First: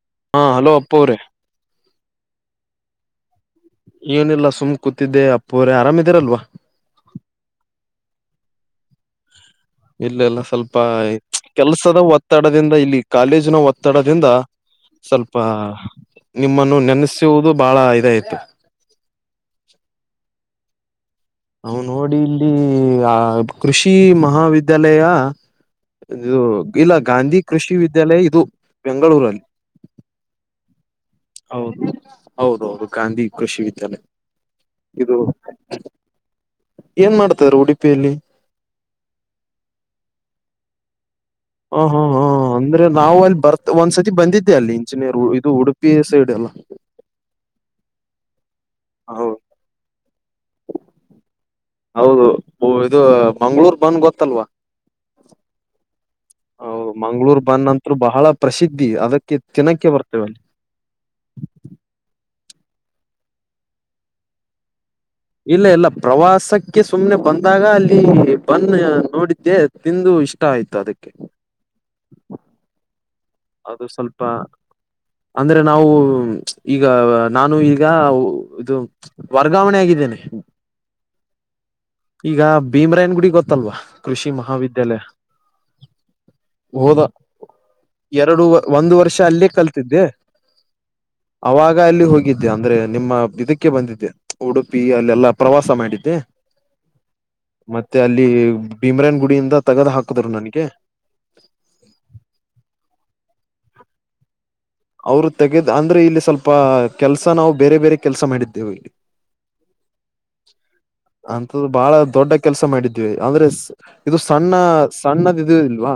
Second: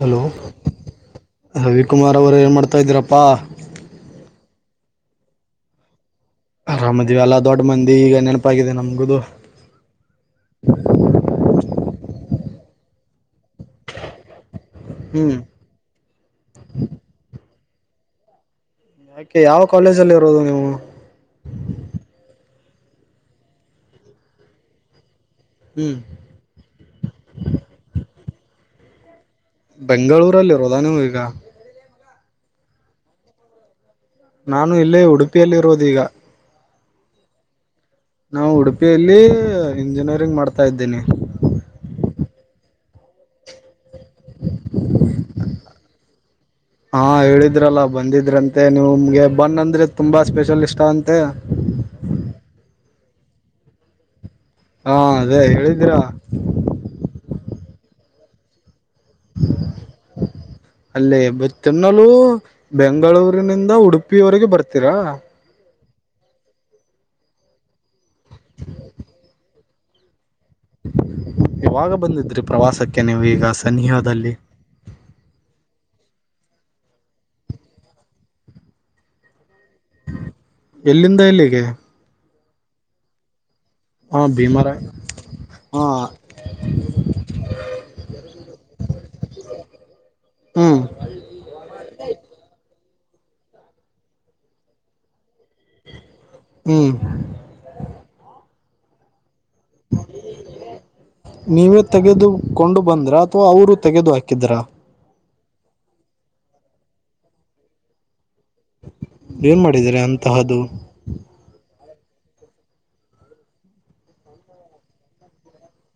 Hello ಹಾ hello ಅಪ್ಪ ಅವ್ರೆ ರವಿಕುಮಾರ್ ಅವರೆ ಏನ್ ಮಾಡಾತಾ ಇದ್ದೀರಪ್ಪಾ. ಏನಿಲ್ಲ ಸುಮ್ ಕೂತಿದ್ದೆ ಅಪ್ಪುರೆ ಆರಾಮ ಇದೀರಲ್ವಾ. ಅರಾಮದಿವವಿ ಅಲ್ಲಾ ದೊಡ್ಡ ಮಂದಿ ಈಗ ನೆನಪಗಾಗಿದೆ ನಮಗು. [inaudible] ಇಲ್ಲ ಇಲ್ಲ ಸ್ವಲ್ಪ ಕೆಲ್ಸದ ಒತ್ತಡದಿಂದ ಇಲ್ಲಿ ಕಾಲೇಜಿನ ಒತ್ತಡದಿಂದ. ಹ್ಮ್ ಸ್ವಲ್ಪ ನಿಮ್ಮನ್ನು ನೆನೆಸುವುದು ಬಹಳ ಇದಯ್ತು. ಯಾಕೆ ಯಾವ ಕಾಲೇಜ ಅಲ್ಲಿ ಇರೋದು ನೀವು. ಅವ್ ನೋಡಿ ಇಲ್ಲಿ ಆ ಕೃಷಿ ಮಹಾವಿದ್ಯಾಲಯ. ಹ್ಮ್ ಇದು ಇಲ್ಲ ಗಾಂಧಿ ಕೃಷಿ ವಿದ್ಯಾಲಯ ಇದು ಬೆಂಗಳೂರಲ್ಲಿ. ಬೆಂಗಳೂರಲ್ಲಿರೋದಾ ನೀವು ಈಗ. ಹೌದು ಹೌದು ಹೌದು ಗಾಂಧಿ ಕೃಷಿ ವಿದ್ಯಾಲಯ. ನಾನು ಇಲ್ಲೇ ಇದು ಉಡುಪಿಯಲ್ಲಿ ಇರೋದು ಈಗ ಏನ್ ಮಾಡ್ತಾರೆ ಉಡುಪಿಯಲ್ಲಿ. ನಾವು ಉಡುಪಿಯಲ್ಲಿ ಇಂಜಿನಿಯರಿಂಗ್ ಮಾಡ್ತಾಯಿದಿನಿ. ಹಾ ಹಾ ಹಾ. ಹಾ ಅಂದ್ರೆ ನಾವು ಅಲ್ಲಿ ಬರ್ತ ಒಂದ್ಸತಿ ಬಂದಿದ್ದೆ ಅಲ್ಲಿ ಇಂಜಿನಿ ಇದು ಉಡುಪಿ ಸೈಡ್ ಎಲ್ಲ. ಹಾ ಹೇಳಿದ್ರಲ್ಲ ಬಂದಿದ್ರಂತೆ ನೀವುಮ್ಗೆ ಹೌದು ಬನ್ ಅಂದ್ರೆ ತುಂಬಾ ಸ್ಪೆಷಲ್ ಇಷ್ಟ ಅಂತೆ. ಹೌದು ಇದು ಮಂಗಳೂರು ಬನ್ ಗೊತ್ತಲ್ವಾ. ಹಾ ಅದೇ ಹೇಳಿದೀರ. ಹ ಮಂಗಳೂರು ಬನ್ ಅಂತ್ರು ಬಹಳ ಪ್ರಸಿದ್ಧಿ ಅದಕ್ಕೆ ತಿನಕ್ಕೆ ಬರ್ತೇವೆ ಅಲ್ಲಿ. ಅಲ್ಲೇ ತಿನ್ನಲು ಬೆಂಗಳೂರಿನಿಂದ ಉಡುಪಿಯವರೆಗೆ ಬರ್ತೀರಾ. ಇಲ್ಲ ಇಲ್ಲ ಪ್ರವಾಸಕ್ಕೆ ಸುಮ್ನೆ ಬಂದಾಗ ಅಲ್ಲಿ ಬಂದ ನೋಡಿದ್ದೆ ತಿಂದು ಇಷ್ಟ ಇಷ್ಟ ಆಯ್ತು ಅದಕ್ಕೆ ಇವಾಗ ಬಂದಿದ್ರಿ ಪ್ರವಾಸಕ್ಕೆ ನೀವು ಈಗ ಅದು ಸ್ವಲ್ಪ ಸನಿಹದಲ್ಲಿ ಅಂದ್ರೆ ನಾವು ಈಗ ನಾನು ಈಗ ಇದು ವರ್ಗಾವಣೆ ಆಗಿದ್ದೇನೆ ಎಲ್ಲಿಂದ ಎಲ್ಲಿಗೆ ಈಗ ಭೀಮ್ರಾಯನ ಗುಡಿ ಗೊತ್ತಲ್ವಾ ಹಾ ಕೃಷಿ ಭೀಮರಾಯ್ ಮಹಾವಿದ್ಯಾಲಯ ಹಾ ಹೋದಾ ಎರಡು ಒಂದು ವರ್ಷ ಅಲ್ಲೇ ಕಲ್ತಿದ್ದೆ [unintelligible] ಅವಾಗ ಅಲ್ಲಿ ಹೋಗಿದ್ದೆ ಅಂದ್ರೆ ನಿಮ್ಮ ಇದಕ್ಕೆ ಬಂದಿದ್ದೆ ಉಡುಪಿ ಅಲ್ಲೆಲ್ಲಾ ಪ್ರವಾಸ ಮಾಡಿದ್ದೆ. ಹ್ಮ್ ಮತ್ತೆ ಅಲ್ಲಿ ಭೀಮ್ರಾಯನ್ ಗುಡಿಯಿಂದ ತಗದ್ ಹಾಕದ್ರು ನನ್ಗೆ. ನೀವೇ ತೆಗೆದುಕೊಂಡು ಬಂದ್ರಾ ಅಥವಾ ಅವರು ತೆಗೆದುಹಾಕಿದ್ರಾ. ಅವರು ತೆಗೆದ್ ಅಂದ್ರೆ ಇಲ್ಲಿ ಸ್ವಲ್ಪ ಕೆಲ್ಸ ನಾವು ಬೇರೆ ಬೇರೆ ಕೆಲ್ಸ ಮಾಡಿದ್ದೇವಿ. ಏನ್ ಮಾಡಿದಿರಿ ಅಂತಹದು. ಅಂತದ್ದ ಬಾಳ ದೊಡ್ಡ ಕೆಲ್ಸ ಮಾಡಿದ್ವಿ ಅಂದ್ರೆ ಸ್ ಇದು ಸಣ್ಣ ಸಣ್ಣದ್ ಇದು ಇಲ್ವಾ.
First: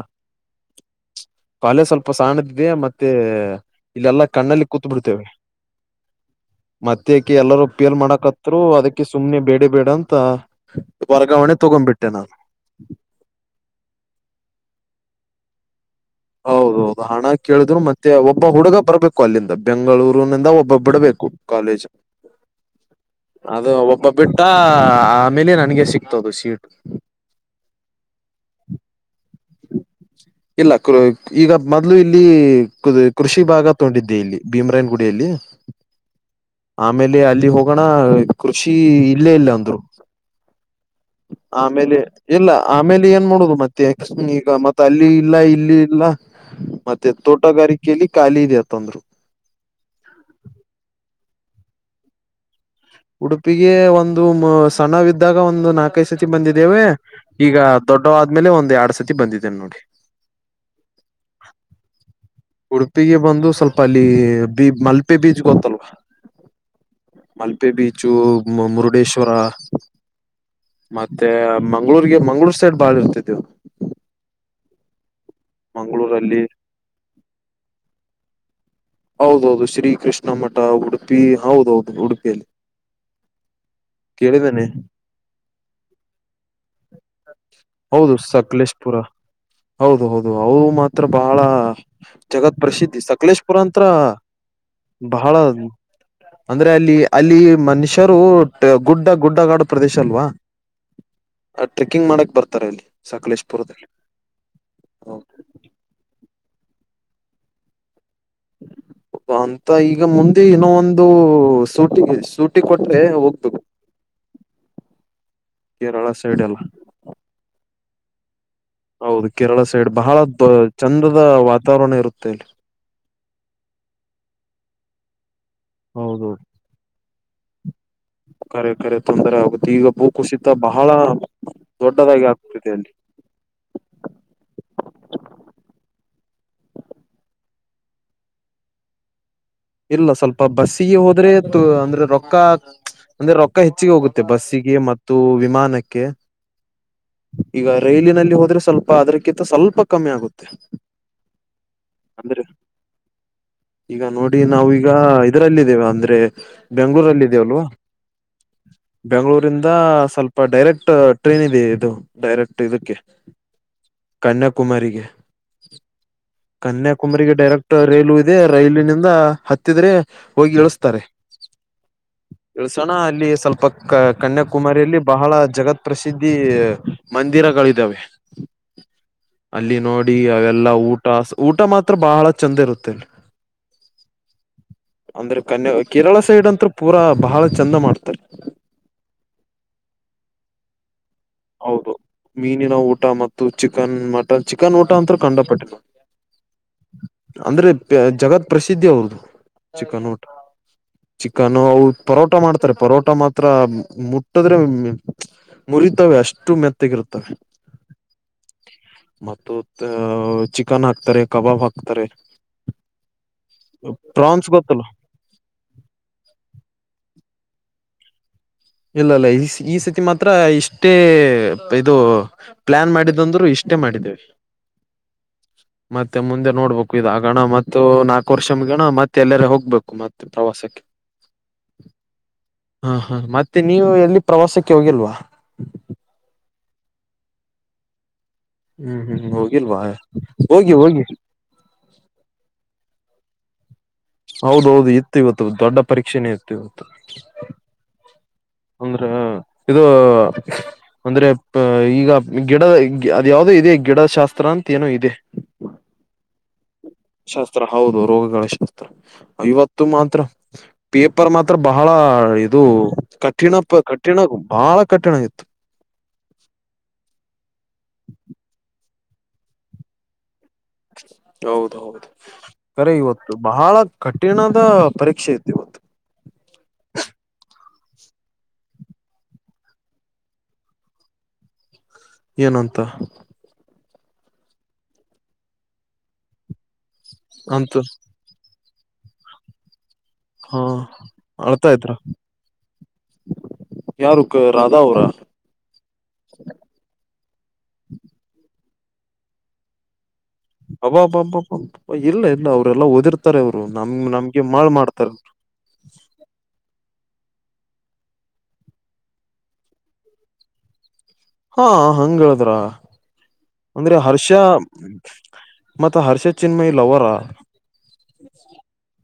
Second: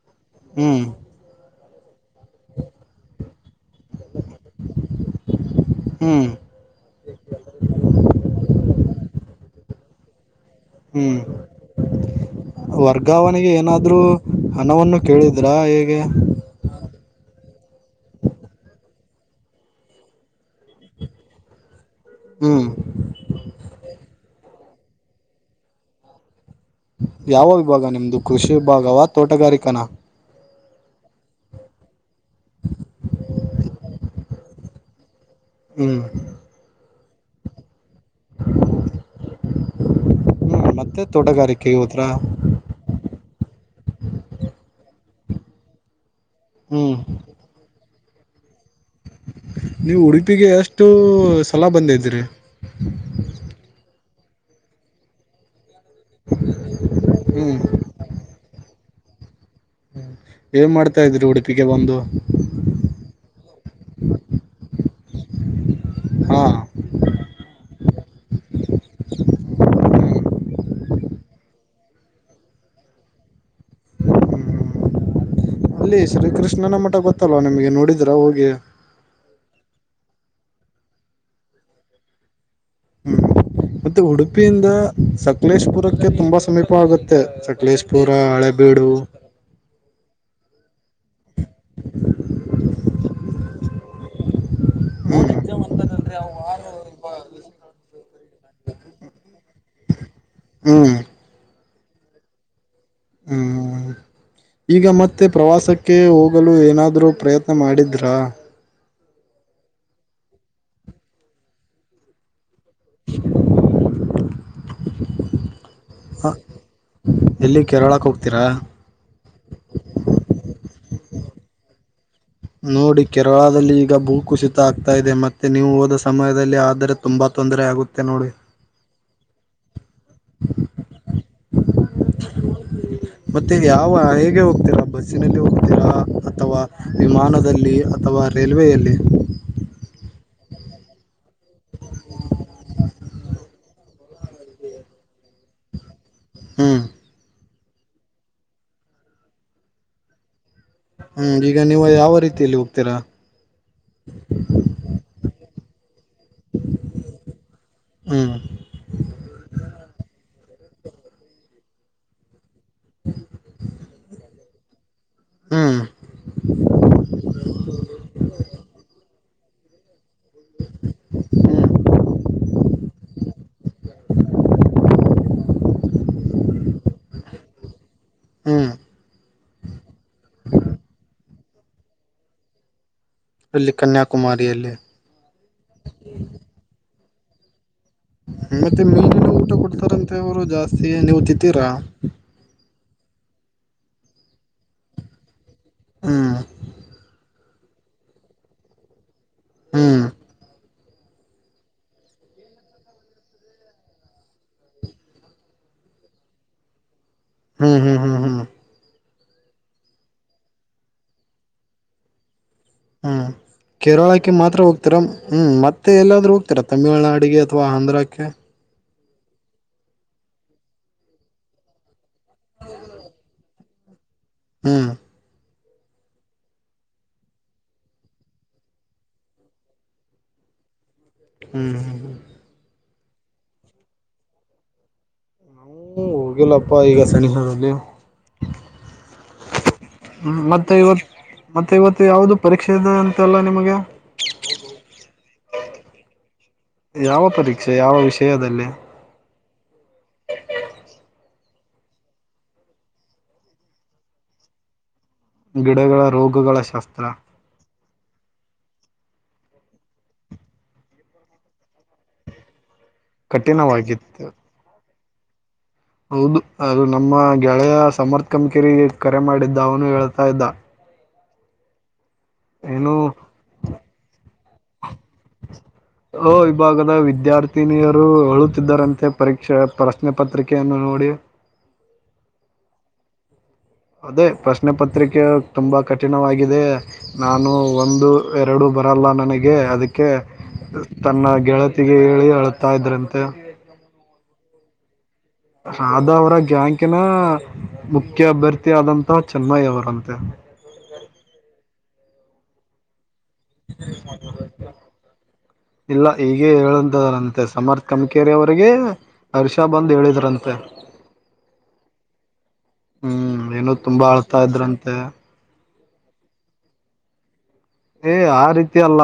ಹ್ಮ್. ಕಲೆ ಸ್ವಲ್ಪ ಸಾಣದಿದೆ ಮತ್ತೆ ಇಲ್ಲೆಲ್ಲಾ ಕಣ್ಣಲ್ಲಿ ಕೂತ್ ಬಿಡ್ತೇವೆ. ಹ್ಮ್ ಮತ್ತೇಕೆ ಎಲ್ಲರೂ ಪೇಲ್ ಮಾಡಕತ್ರು ಅದಕ್ಕೆ ಸುಮ್ನೆ ಬೇಡ ಬೇಡ ಅಂತ. ಹ್ಮ್ ವರ್ಗಾವಣೆ ತಗೊಂಡ್ಬಿಟ್ಟೆ ನಾನು. ವರ್ಗಾವಣೆಗೆ ಏನಾದ್ರೂ ಹಣವನ್ನು ಕೇಳಿದ್ರಾ ಹೇಗೆ. ಹೌದು ಹಣ ಕೇಳಿದ್ರು ಮತ್ತೆ ಒಬ್ಬ ಹುಡುಗ ಬರ್ಬೇಕು ಅಲ್ಲಿಂದ ಬೆಂಗಳೂರಿನಿಂದ ಒಬ್ಬ ಬಿಡಬೇಕು. ಕಾಲೇಜ್ ಹ್ಮ್ ಅದು ಒಬ್ಬ ಬಿಟ್ಟ ಆಮೇಲೆ ನನ್ಗೆ ಸಿಗ್ತದು ಸೀಟು ಯಾವ ವಿಭಾಗ ನಿಮ್ದು ಕೃಷಿ ವಿಭಾಗವಾ ತೋಟಗಾರಿಕನ. ಇಲ್ಲ ಕ ಈಗ ಮೊದ್ಲು ಇಲ್ಲಿ ಕ್ ಕೃಷಿ ಭಾಗ ತೋಡಿದ್ದೆ ಇಲ್ಲಿ ಭೀಮ್ ರಾಯನ್ ಗುಡಿಯಲ್ಲಿ. ಹ್ಮ್ ಆಮೇಲೆ ಅಲ್ಲಿ ಹೋಗೋಣ. ಕೃಷಿ ಇಲ್ಲೇ ಇಲ್ಲ ಅಂದ್ರು ಹ್ಮ್ ಮತ್ತೆ ತೋಟಗಾರಿಕೆಗೆ ಆಮೇಲೆ ಹೋದ್ರಾ ಇಲ್ಲ ಆಮೇಲೆ ಏನ್ ಮಾಡುದು ಮತ್ತೆ ಈಗ ಮತ್ತೆ ಅಲ್ಲಿ ಇಲ್ಲ ಇಲ್ಲಿ ಇಲ್ಲ. ಹ್ಮ್ ಮತ್ತೆ ತೋಟಗಾರಿಕೆೆಯಲ್ಲಿ ಖಾಲಿ ಇದೆ ಅತಂದ್ರು. ನೀವು ಉಡುಪಿಗೆ ಎಷ್ಟು ಸಲ ಬಂದಿದ್ರಿ. ಉಡುಪಿಗೆ ಒಂದು ಸಣ್ಣವಿದ್ದಾಗ ಒಂದು ನಾಕೈದು ಸತಿ ಬಂದಿದ್ದೇವೆ ಈಗ ಹ್ಮ್ ದೊಡ್ಡವ ಆದ್ಮೇಲೆ ಒಂದ ಯಾರ್ಡ್ ಸತಿ ಬಂದಿದ್ದೇನೆ ನೋಡಿ. ಹ್ಮ್ ಏನ್ ಮಾಡ್ತಾ ಇದ್ರಿ ಉಡುಪಿಗೆ ಬಂದು. ಉಡುಪಿಗೆ ಬಂದು ಸ್ವಲ್ಪ ಅಲ್ಲಿ ಬಿ ಮಲ್ಪೆ ಬೀಚ್ ಗೊತ್ತಲ್ವ ಹಾ ಮಲ್ಪೆ ಬೀಚು ಮು ಮುರುಡೇಶ್ವರ. ಹ್ಮ್ ಮತ್ತೆ ಮಂಗ್ಳೂರ್ಗೆ ಮಂಗ್ಳೂರ್ ಸೈಡ್ ಬಾಳ ಇರ್ತಿದ್ದವು. ಹ್ಮ್ ಹ್ಮ್ ಅಲ್ಲಿ ಶ್ರೀ ಮಂಗಳೂರಲ್ಲಿ ಕೃಷ್ಣನ ಮಠ ಗೊತ್ತಲ್ವಾ ನಿಮಗೆ ನೋಡಿದ್ರ ಹೋಗಿ. ಹೌದೌದು ಶ್ರೀ ಕೃಷ್ಣ ಮಠ ಉಡುಪಿ ಹೌದೌದು ಉಡುಪಿಯಲ್ಲಿ. ಹ್ಮ್ ಮತ್ತೆ ಕೇಳಿದ್ದೇನೆ ಉಡುಪಿಯಿಂದ ಸಕಲೇಶಪುರಕ್ಕೆ ತುಂಬಾ ಸಮೀಪ ಆಗುತ್ತೆ ಸಕಲೇಶ್. ಚೂರ ಹೌದು ಅಳೆಬೀಡು. ಸಕಲೇಶ್ಪುರ ಹೌದು ಹೌದು ಅದು ಮಾತ್ರ ಬಹಳ ಜಗತ್ ಪ್ರಸಿದ್ಧಿ ಸಕಲೇಶ್ಪುರ ಅಂತ್ರ. ಬಹಳ. ಅಂದ್ರೆ ಅಲ್ಲಿ ಅಲ್ಲಿ ಮನುಷ್ಯರು ಗುಡ್ಡ ಗುಡ್ಡ ಗಾಡು ಪ್ರದೇಶ ಅಲ್ವಾ. ಹ್ಮ್ ಆ ಟ್ರೆಕ್ಕಿಂಗ್ ಮಾಡಕ್ ಬರ್ತಾರೆ ಅಲ್ಲಿ ಸಕಲೇಶ್ಪುರದಲ್ಲಿ. ಹ್ಮ್ ಈಗ ಮತ್ತೆ ಪ್ರವಾಸಕ್ಕೆ ಹೋಗಲು ಏನಾದರೂ ಪ್ರಯತ್ನ ಮಾಡಿದ್ರಾ. ಅಂತ ಈಗ ಮುಂದೆ ಇನ್ ಒಂದು ಶೂಟಿ ಶೂ. ಸೂಟಿ ಕೊಟ್ರೆ ಹೋಗಬೇಕು. ಕೇರಳ ಹ, ಸೈಡ್ ಎಲ್ಲ. ಎಲ್ಲಿ ಕೇರಳಕ್ಕೆ ಹೋಗ್ತೀರಾ. ಹೌದು ಕೇರಳ ಸೈಡ್ ಬಹಳ ಚಂದದ ವಾತಾವರಣ ಇರುತ್ತೆ. ಇಲ್ಲಿ ನೋಡಿ ಕೆರಳದಲ್ಲಿ ಈಗ ಭೂ ಕುುಸಿತ ಆಗ್ತಾ ಇದೆ ಮತ್ತೆ ನೀವು ಹೋದ ಹೌದು ಸಮಯದಲ್ಲಿ ಆದರೆ. ತುಂಬಾ ತೊಂದರೆ ಆಗುತ್ತೆ ನೋಡಿ. ಕರೆ ಕರೆ ತೊಂದರೆ ಆಗುತ್ತೆ ಈಗ ಭೂ ಕುಸಿತ ಬಹಳ ದೊಡ್ಡದಾಗಿ ಆಗ್ತಿದೆ ಅಲ್ಲಿ. ಮತ್ತೆ ಯಾವ ಹೇಗೆ ಹೋಗ್ತೀರಾ ಬಸ್ಸಿನಲ್ಲಿ ಹೋಗ್ತೀರಾ ಅಥವಾ ವಿಮಾನದಲ್ಲಿ ಅಥವಾ. ರೈಲ್ವೆಯಲ್ಲಿ. ಇಲ್ಲ ಸ್ವಲ್ಪ ಬಸ್ಸಿಗೆ ಹೋದ್ರೆ ಅಂದ್ರೆ ರೊಕ್ಕ. ಅಂದ್ರೆ ರೊಕ್ಕ ಹೆಚ್ಚಿಗೆ ಹೋಗುತ್ತೆ ಬಸ್ಸಿಗೆ ಮತ್ತು ವಿಮಾನಕ್ಕೆ. [inaudible] ಈಗ ರೈಲಿನಲ್ಲಿ ಹೋದ್ರೆ ಸ್ವಲ್ಪ ಅದ್ರಕ್ಕಿಂತ ಸ್ವಲ್ಪ ಕಮ್ಮಿ ಆಗುತ್ತೆ. ಹ್ಮ್ ಈಗ ನೀವು ಯಾವ ಅಂದ್ರೆ ರೀತಿಯಲ್ಲಿ ಹೋಗ್ತೀರಾ. ಈಗ ನೋಡಿ ನಾವೀಗ ಇದರಲ್ಲ ಇದಿದ್ದೇವ ಅಂದ್ರೆ. ಬೆಂಗ್ಗಳೂರಲ್ಲಿ ಇದಲ್ವಾ. ಹ್ಮ್ ಬೆಂಗಳೂರಿಂದ ಸ್ವಲ್ಪ ಡೈರೆಕ್ಟ್ ಟ್ರೈನ್ ಇದೆ ಇದು. ಡೈರೆಕ್ಟ್ ಇದಕ್ಕೆ ಕನ್ಯಾಕುಮಾರಿಗೆ. ಹ್ಮ್ ಕನ್ಯಾಕುಮಾರ ಡೈರೆಕ್ಟ್ ರೈಲು ಇದೆ ರೈಲಿನಿಂದ. ಹತ್ತಿದ್ರೆ ಹೋಗಿ ಇಳಿಸತಾರೆ. ಹ್ಮ್ ಎಳ್ಸೋಣ ಅಲ್ಲಿ ಸ್ವಲ್ಪ ಕ ಕನ್ಯಾಕುಮಾರಿಯಲ್ಲಿ ಬಹಳ ಜಗತ್ ಪ್ರಸಿದ್ಧಿ. ಮಂದಿರಗಳಿದ್ದಾವೆ. [inaudible] ಅಲ್ಲಿ ನೋಡಿ ಅವೆಲ್ಲಾ ಊಟ ಊಟ ಮಾತ್ರ ಬಹಳ ಚೆಂದ ಇರುತ್ತೆ. ಅಲ್ಲಿ ಕನ್ಯಾಕುಮಾರಿಯಲ್ಲಿ. ಅಂದ್ರೆ ಕನ್ಯ ಕೇರಳ ಸೈಡ್ ಅಂತ ಪೂರಾ ಬಹಳ ಚಂದ ಮಾಡ್ತಾರೆ. ಮತ್ತೆ ಮೀನಿನ ಊಟ ಕೊಡ್ತಾರಂತೆವರು ಜಾಸ್ತಿ ನೀವು ತಿ. ಹೌದು ಮೀನಿನ ಊಟ ಮತ್ತು ಚಿಕನ್ ಮಟನ್ ಚಿಕನ್ ಊಟ ಅಂತ ಕಂಡಪಟ್ಟಿ. [inaudible] ಅಂದ್ರೆ ಜಗತ್ ಪ್ರಸಿದ್ಧಿ ಅವ್ರದದು ಹ್ಮ್ ಚಿಕ್ಕನ್ ಊಟ. ಚಿಕನ್ ಅ ಪರೋಟ ಮಾಡ್ತಾರೆ ಪರೋಟ ಮಾತ್ರ ಮುಟ್ಟಿದ್ರೆ ಮುರಿ. ಇರ್ತವೆ ಅಷ್ಟು ಮೆತ್ತಗೆ ಇರುತ್ತವೆ. ಹ್ಮ್ ಹ್ಮ ಹ್ಮ ಹ್. ಮತ್ತು ಚಿಕನ್ ಹಾಕ್ತಾರೆ ಕಬಾಬ್ ಹಾಕ್ತಾರೆ. ಹ್ಮ ಕೇರಳಕ್ಕೆ ಪ್ರಾನ್ಸ್ ಮಾತ್ರ ಗೊತ್ತಲ್ಲ ಹೋಗ್ತೀರಾ ಹ್ಮ ಮತ್ತು. ಮತ್ತ ಎಲ್ಲಾದರೂ ಹೋಗ್ತಾರೆ ತಮಿಳ್ನಾಡಿಗೆ ಅಥವಾ ಆಂಧ್ರಕ್ಕೆ. ಇಲ್ಲ ಇಲ್ಲ ಈ ಈ ಸತಿ ಮಾತ್ರ ಇಷ್ಟೇ ಇದು ಪ್ಲಾನ್ ಮಾಡಿದಂದ್ರು ಇಷ್ಟ. ಟೆ ಮಾಡಿದ್ದೇವೆ. ಹ್ಮ್. [unintelligible] ಮತ್ತೆ ಮುಂದೆ ನೋಡ್ಬೇಕು ಇದ ಆಗಣ ಮತ್ತು ನಾಲ್ಕು ವರ್ಷ ಮುಗಿಯಣ ಮತ್ತೆ ಎಲ್ಲರ ಹೋಗ್ಬೇಕು ಮತ್ತ. ತವಾಸಕ್ಕೆ. ಹ್ಮ್ ಹ್ಮ್್ಮ. ಹಾ ಹಾ ಮತ್ತೆ ನೀವು ಎಲ್ಲಿ ಪ್ರವಾಸಕ್ಕೆ ಹೋಗಿಲ್ವಾ. ಹ್ಮ ಹೋಗಿಲ್ಲಪ್ಪ ಈಗ ಸಣಿ ಹಾರಲ್ಲಿ. ಹ್ಮ್ ಹ್ಮ್ ಹೋಗಿಲ್ವಾ. ಹ್ಮ ಹೋಗಿ ಮತ್ತೆ ಹೋಗಿ ಇವತ್ತು ಮತ್ತೆ ಇವತ್ತು ಯಾವುದು ಪರೀಕ್ಷೆ ಇದೆ ಅಂತೆ ಅಲ್ಲ ನಿಮಗೆ. ಹೌದೌದು ಇತ್ತು ಇವತ್ತು ದೊಡ್ಡ ಪರೀಕ್ಷೆನೇ ಇತ್ತು. ಇವತ್ತು ಯಾವ ಪರೀಕ್ಷೆ ಯಾವ ವಿಷಯದಲ್ಲಿ. ಹ್ಮ ಇದು. ಅಂದ್ರೆ ಈಗ ಗಿಡದ ಅದ ಯಾವ್ದೋ ಇದೆ ಗಿಡ ಶಾಸ್ತ್ರ ಅಂತ ಏನೋ ಇದೆ. ಗಿಡಗಳ ರೋಗಗಳ ಶಾಸ್ತ್ರ. ತ್ರ ಹೌದು ರೋಗಗಳ ಶಾಸ್ತ್ರ. ಇವತ್ತು ಮಾತ್ರ ಪೇಪರ್ ಮಾತ್ರ ಬಹಳ ಇದು. ಕಠಿಣ ಪ ಕಠಿಣ ಕಠಿಣವಾಗಿತ್ತು ಬಹಳ ಕಠಿಣ ಆಗಿತ್ತು. ಹೌದು ಅದು ನಮ್ಮ ಗೆಳೆಯ ಸಮರ್ಥ ಅಂಕೆರಿ ಕರೆ ಮಾಡಿದ್ದ ಅವನು ಹೇಳ್ತಾ ಇದ್ದ. ಹೌದ ಹೌದು. ಏನು ತರಿ ಇವತ್ತು ಬಹಳ ಕಠಿಣದ ಪರೀಕ್ಷೆ ಇತ್ತು ಇವತ್ತು. ಲೊ ವಿಭಾಗದ ವಿದ್ಯಾರ್ಥಿನಿಯರು ಹೇಳುತ್ತಿದ್ದಾರಂತೆ ಪರೀಕ್ಷೆ ಪ್ರಶ್ನೆ ಪತ್ರಿಕೆಯನ್ನು ನೋಡಿ. ಏನಂತ. ಅದೇ ಪ್ರಶ್ನೆ ಪತ್ರಿಕೆ ತುಂಬಾ ಕಠಿಣವಾಗಿದೆ ನಾನು ಅಂತ ಒಂದು. ಎರಡು ಬರಲ್ಲ ನನಗೆ ಅದಕ್. ಅದಕ್ಕೆ ಹಾ ತನ್ನ ಅಳ್ತಾ ಇದ್ರ ಗೆಳತಿಗೆ ಹೇಳಿ ಅಳ್ತಾಯ್ದ್ರಂತೆ. ಯಾರು ರಾಧಾ ಅವರಾ. ರಾಧಾ ಅವರ ಗ್ಯಾಂಕಿನ ಮುಖ್ಯ ಅಭ್ಯರ್ಥಿ ಆದಂತ ಚೆನ್ಮ್ಮಯಿ ಅವರಂತೆ. ಹಬ್ಬಬ್ಬಬ್ಬ ಇಲ್ಲ ಇಲ್ಲ ಅವರೆಲ್ಲ ಓದಿರ್ತಾರೆ ಅವ್ರು ನಮ್ ನಮಗೆ ಮಳ್ ಮಾಡ್ತಾರೆ. ಇಲ್ಲ ಈಗೆ ಹೇಳಂದರಂತೆ ಸಮರ್ಥ ಕಮ್ ಕೇರಿ ಅವರಿಗೆ. ಹರ್ಷ ಬಂದ್ ಹೇಳಿದ್ರಂತೆ. ಹಾ ಹಂಗ್ ಹೇಳಿದ್ರ ಹ್ಮ್ ಏನೋ ಅಂದ್ರೆ ತುಂಬಾ ಹರ್ಷ. ಅಳ್ತಾ ಇದ್ರಂತೆ ಮತ್ತೆ ಹರ್ಷ ಚಿನ್ಮಯಿ ಲವ್ವರಾ. ಏ ಆ ರೀತಿ ಅಲ್ಲ.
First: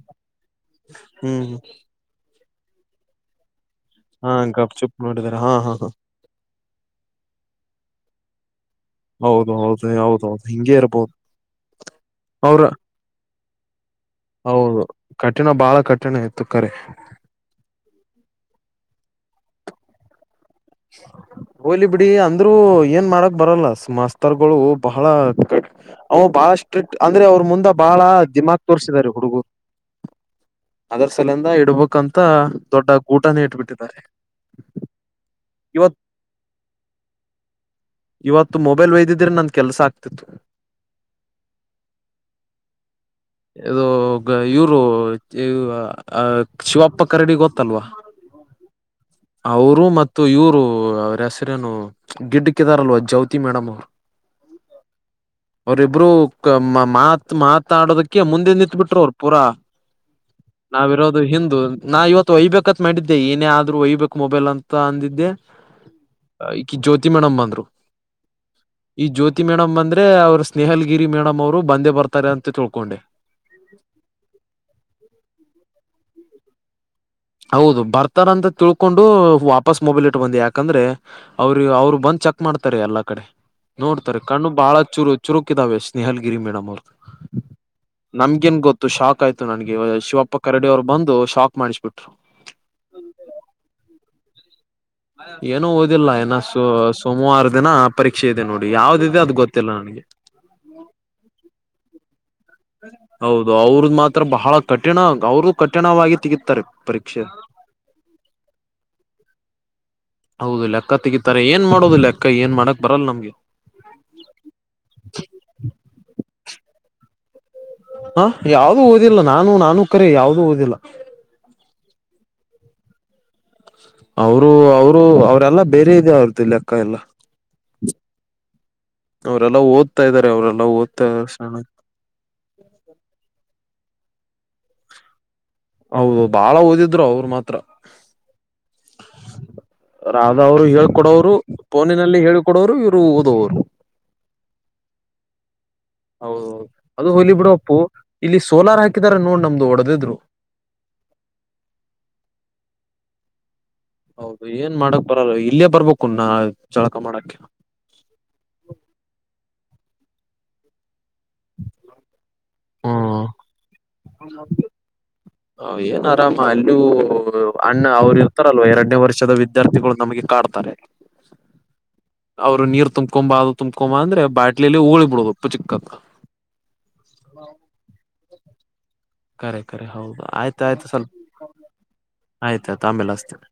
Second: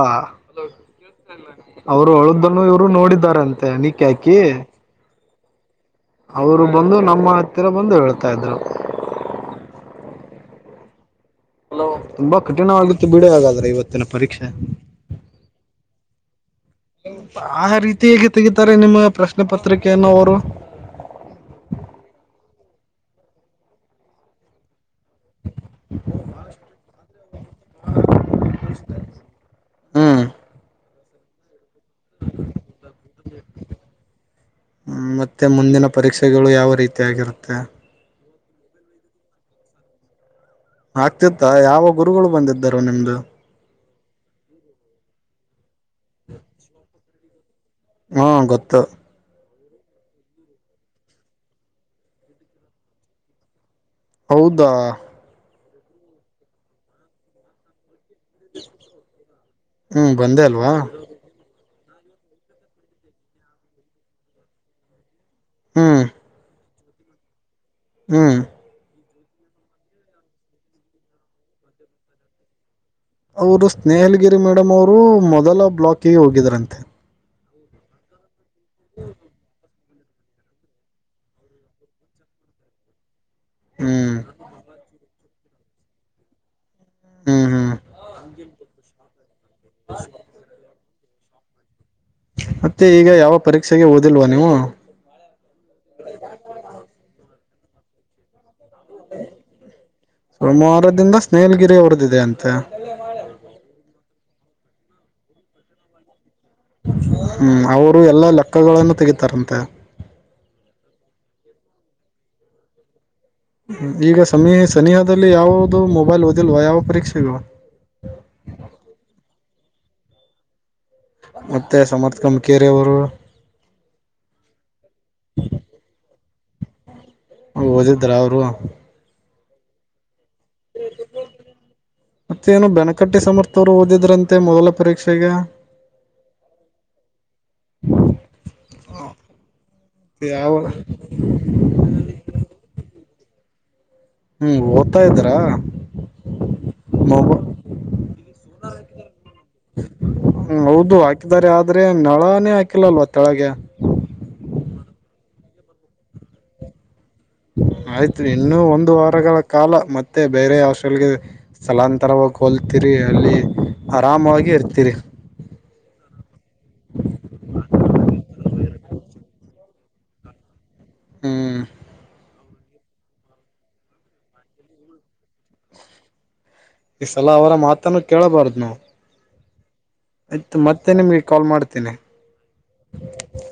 ಹ್ಮ್ ಅವರು ಅವ್ಳ್ ಬಂದಾಗ ಇವರು ನೋಡಿದಾರಾಂತೆ ನಿ. ಹಾ ಗಪ್ ಚುಪ್ ನೋಡಿದಿದ್ದಾರೆ ಹಾ ಹಾ ಹ. ಅವ್ರು ಬಂದು ನಮ್ಮ ಹತ್ತಿರ ಬಂದು ಹೇಳ್ತಾ ಇದ್ರು. ಹೌದ ಹೌದು ಹೌದೌದು ಹಿಂಗೆ ಇರ್ಬೋದು. ತುಂಬಾ ಅವರ ಕಠಿಣವಾಗಿತ್ತು ಬಿಡಿ ಹಾಗಾದ್ರೆ ಇವತ್ತಿನ ಪರೀಕ್ಷೆ ಹೌದು ಕಠಿಣ ಬಹಳ ಕಠಿಣ ಐತ. ತ್ತುಕ್ಕರೆ. ಆ ರೀತಿ ಹೇಗೆ ತೆಗಿತಾರೆ ನಿಮ್ಮ ಪ್ರಶ್ನೆ ಪತ್ರಿಕೆಯನ್ನವರು. ಹೋಯ್ಲಿ ಬಿಡಿ ಅಂದ್ರು ಏನ್ ಮಾಡಕ್ ಬರಲ್ಲ ಮಸ್ತರ್ಗಳು ಬಹಳ. ಅವ್ ಬಾಳ ಸ್ಟ್ರಿಕ್ ಅಂದ್ರೆ ಅವ್ರ ಮುಂದ ಬಾಳ ದಿಮಾಗ್ ತೋರ್ಸಿದಾರೆ ಹುಡುಗುರ್. ಹ್ಮ್ ಅದರ ಸಲಿಂದ ಇಡ್ಬಕ್ಂತ ದೊಡ್ಡ ಗೂಟನೆ ಇಟ್ಬಿಟ್ಟಿದ್ದಾರೆ. ಹ್ಮ್ ಮತ್ತೆ ಮುಂದಿನ ಇವತ್ ಪರೀಕ್ಷೆಗಳು ಯಾವ ರೀತಿಯಾಗಿರುತ್ತೆ. ಇವತ್ತು ಮೊಬೈಲ್ ಒಯ್ದಿದ್ರೆ ನನ್ ಕೆಲಸ ಆಗ್ತಿತ್ತು ಆಗ್ತಿತ್ತ ಯಾವ ಗುರುಗಳು ಬಂದಿದ್ದರು ನಿಮ್ದು ಇದು ಇವರು ಶಿವಪ್ಪ ಕರಡಿ ಗೊತ್ತಲ್ವಾ ಹಾ ಗೊತ್ತು ಅವರು ಮತ್ತು ಇವ್ರು ಅವ್ರ ಹೆಸರೇನು ಗಿಡ್ಕಿದಾರಲ್ವ ಜೌತಿ ಮೇಡಮ್ ಅವ್ರು ಹೌದಾ ಅವರಿಬ್ರು ಮಾತ್ ಮಾತಾಡೋದಕ್ಕೆ ಕೆ ಮುಂದೆ ನಿಂತಬಿಟ್ರು ಅವ್ರು ಪೂರಾ ಹ್ಮ್ ಬಂದೆ ಅಲ್ವಾ ನಾವಿರೋದು ಅದು ಇದು ಏನು ಆದರೂ ವೈ ಬೇಕು ಅಂತ ಮಾಡಿದ್ದೆ ಏನೇ ಆದ್ರು ವೈಬೇಕ್ ಮೊಬೈಲ್ ಅಂತ ಅಂದಿದೆ ಹ್ಮ್ ಈಕ ಜ್ಯೋತಿ ಮೇಡಮ್ ಬ ಅಂದ್ರು ಹ್ಮಞ ಈ ಜ್ಯೋತಿ ಮೇಡಮ್ ಬಂದ್ರೆ ಅವ್ರ ಸ್ನೇಹಲ್ಗಿರಿ ಮೇಡಮ್ ಅವರು ಬಂದೇ ಬರ್ತಾರೆ ಅಂತ ತಿಳ್ಕೊಂಡೆ ಅವರು ಸ್ನೇಹಲ್ಗಿರಿ ಮೇಡಮ್ ಅವರು ಮೊದಲ ಬ್ಲಾಕಿಗೆ ಹೋಗಿದ್ರಂತೆ ಹೌದು ಬರ್ತಾರ ಅಂತ ತಿಳ್ಕೊಂಡು ವಾಪಸ್ ಮೊಬೈಲ್ ಇಟಕೊಂಡೆ ಬಂದು ಯಾಕಂದ್ರೆ ಅವರು ಅವ್ರು ಬಂದ್ ಚೆಕ್ ಮಾಡ್ತಾರೆ ಎಲ್ಲಾ ಕಡೆ ಹ್ಮ್ ನೋಡ್ತಾರೆ ಕಣ್ಣು ಬಾಳ ಚುರು ಚುರುಕಿದಾವೆ ಸ್ನೇಹಲ್ಗಿರಿ ಮೇಡಮ್ ಅವ್ರು ಹ್ಮ್ ಹ್ಮ್ ನಮ್ಗೇನ್ ಗೊತ್ತು ಶಾಕ್ ಆಯ್ತು ನನಗೆ ಶಿವಪ್ಪ ಕರಡಿ ಅವ್ರು ಬಂದು ಶಾಕ್ ಮಾಡಿಸ್ಬಿಟ್ರು ಮತ್ತೆ ಈಗ ಯಾವ ಪರೀಕ್ಷೆಗೆ ಓದಿಲ್ವಾ ನೀವು ಏನು ಓದಿಲ್ಲ ಏನ ಸ ಸೋಮವಾರ ದಿನ ಪರೀಕ್ಷೆ ಇದೆ ನೋಡಿ ಯಾವ್ದದೆ ಅದು ಗೊತ್ತಿಲ್ಲ ನನ್ಗೆ ಸೋಮವಾರದಿಂದ ಸ್ನೇಹಲ್ಗಿರಿ ಅವರದ್ದಿದೆ ಅಂತೆ ಹೌದು ಅವ್ರದ ಮಾತ್ರ ಬಹಳ ಕಠಿಣ ಅವರು ಕಠಿಣವಾಗಿ ತೆಗತಾರೆ ಪರೀಕ್ಷೆ ಹ್ಮ್ ಅವರು ಎಲ್ಲಾ ಲೆಕ್ಕಗಳನ್ನು ತೆಗಿತಾರಂತೆ ಹೌದು ಲೆಕ್ಕ ತೆಗತಾರೆ ಏನ್ ಮಾಡೋದು ಲೆಕ್ಕ ಏನ್ ಮಾಡಕ್ ಬರಲ್ಲ ನಮ್ಗೆ ಈಗ ಸಮಿ ಸನಿಹದಲ್ಲಿ ಯಾವದು ಮೊಬೈಲ್ ಓದಿಲ್ವಾ ಯಾವ ಪರೀಕ್ಷೆಗ ಹಾ ಯಾವ್ದೂ ಓದಿಲ್ಲ ನಾನು ನಾನು ಕರಿ ಯಾವುದೂ ಓದಿಲ್ಲ ಮತ್ತೆ ಸಮರ್ಥಕಮಿಕೇರಿ ಅವರು ಅವರು ಅವರು ಅವರೆಲ್ಲ ಬೇರೆ ಇದೆ ಅವ್ರದ್ದು ಲೆಕ್ಕ ಎಲ್ಲ ಓದಿದ್ರ ಅವ್ರು ಅವರೆಲ್ಲ ಓದ್ತಾ ಇದಾರೆ ಅವರೆಲ್ಲಾ ಓದ್ತಾ ಸಣ ಮತ್ತೇನು ಬೆನಕಟ್ಟಿ ಸಮರ್ಥವರು ಓದಿದ್ರಂತೆ ಮೊದಲ ಪರೀಕ್ಷೆಗೆ ಹೌದು ಬಾಳ ಓದಿದ್ರು ಅವರು ಮಾತ್ರ ರಾಧ ಯಾವ ಅವರು ಹೇಳೇಳ್ಕೊಡೋರು ಫೋನಿನಲ್ಲಿ ಹೇಳಳ್ಕೊಡೋರು ಇವ್ರು ಓದೋವರು ಹ್ಮ್ ಓದ್ತಾ ಇದ್ರಾ ಹೌದದು ಅದು ಮೊಬ ಹೋಲಿ ಬಿಡಪ್ಪು ಇಲ್ಲಿ ಸೋಲಾರ್ ಹಾಕಿದಿದ್ದಾರೆ ನೋಡ್ ನಮ್ದು ಒಡದಿದ್ರು ಹ್ಮ ಹೌದು ಹಾಕಿದ್ದಾರೆ ಆದ್ರೆ ನನೇ ಹಾಕಿಲ್ಲಲ್ವ ತಳಗೆ ಹೌದು ಏನ್ ಮಾಡಕ್ ಬರಲ್ಲ ಇಲ್ಲೇ ಬರ್ಬೇಕುಾ ಚಳಕ ಮಾಡಕ ಆಯ್ತ ಇನ್ನೂ ಒಂದು ವಾರಗಳ ಕಾಲ ಮತ್ತೆ ಬೇರೆ ಹಾಸ್ಟೆಲ್ಗೆ ಸ್ಥಳಾಂತರವಾಗಿ ಹಲ್ತಿರಿ ಅಲ್ಲಿ ಹ್ಮ ಆರಾಮಾಗಿ ಇರ್ತಿರಿ ಹ ಏನ್ ಆರಾಮ ಅಲ್ಲಯ ಅಣ್ಣ ಅವ್ರು ಇರ್ತಾರಲ್ವ ಎರಡನೇ ವರ್ಷದಿದ ವಿದ್ಯಾರ್ಥಿಗಳು ನಮಗೆ ಕಾಡ್ತಾರೆ ಹ್ಮ್ ಅವ್ರು ನೀರು ತುಂಬಕೊಂಬ ಅದು ತುಂಬಕೊಂಬ ಅಂದ್ರ ಬಾಟ್ಲಲಿ ಹಗಳಿ ಬಿಡುದು ಪೂಚಿಕಂತ ಈ ಸಲಾ ಅವರ ಮಾತನ್ನು ಕೇಳಬಾರ್ದ ನೋವು ಕರೆ ಕರೆ ಹೌದು ಆಯ್ತು ಮತ್ತೆ ನಿಮಗೆ ಕಾಲ್ ಮಾಡ್ತೇನೆ ಆಯ್ತಳ ಅಮೇಲೆ ಅಸ್ತನಿ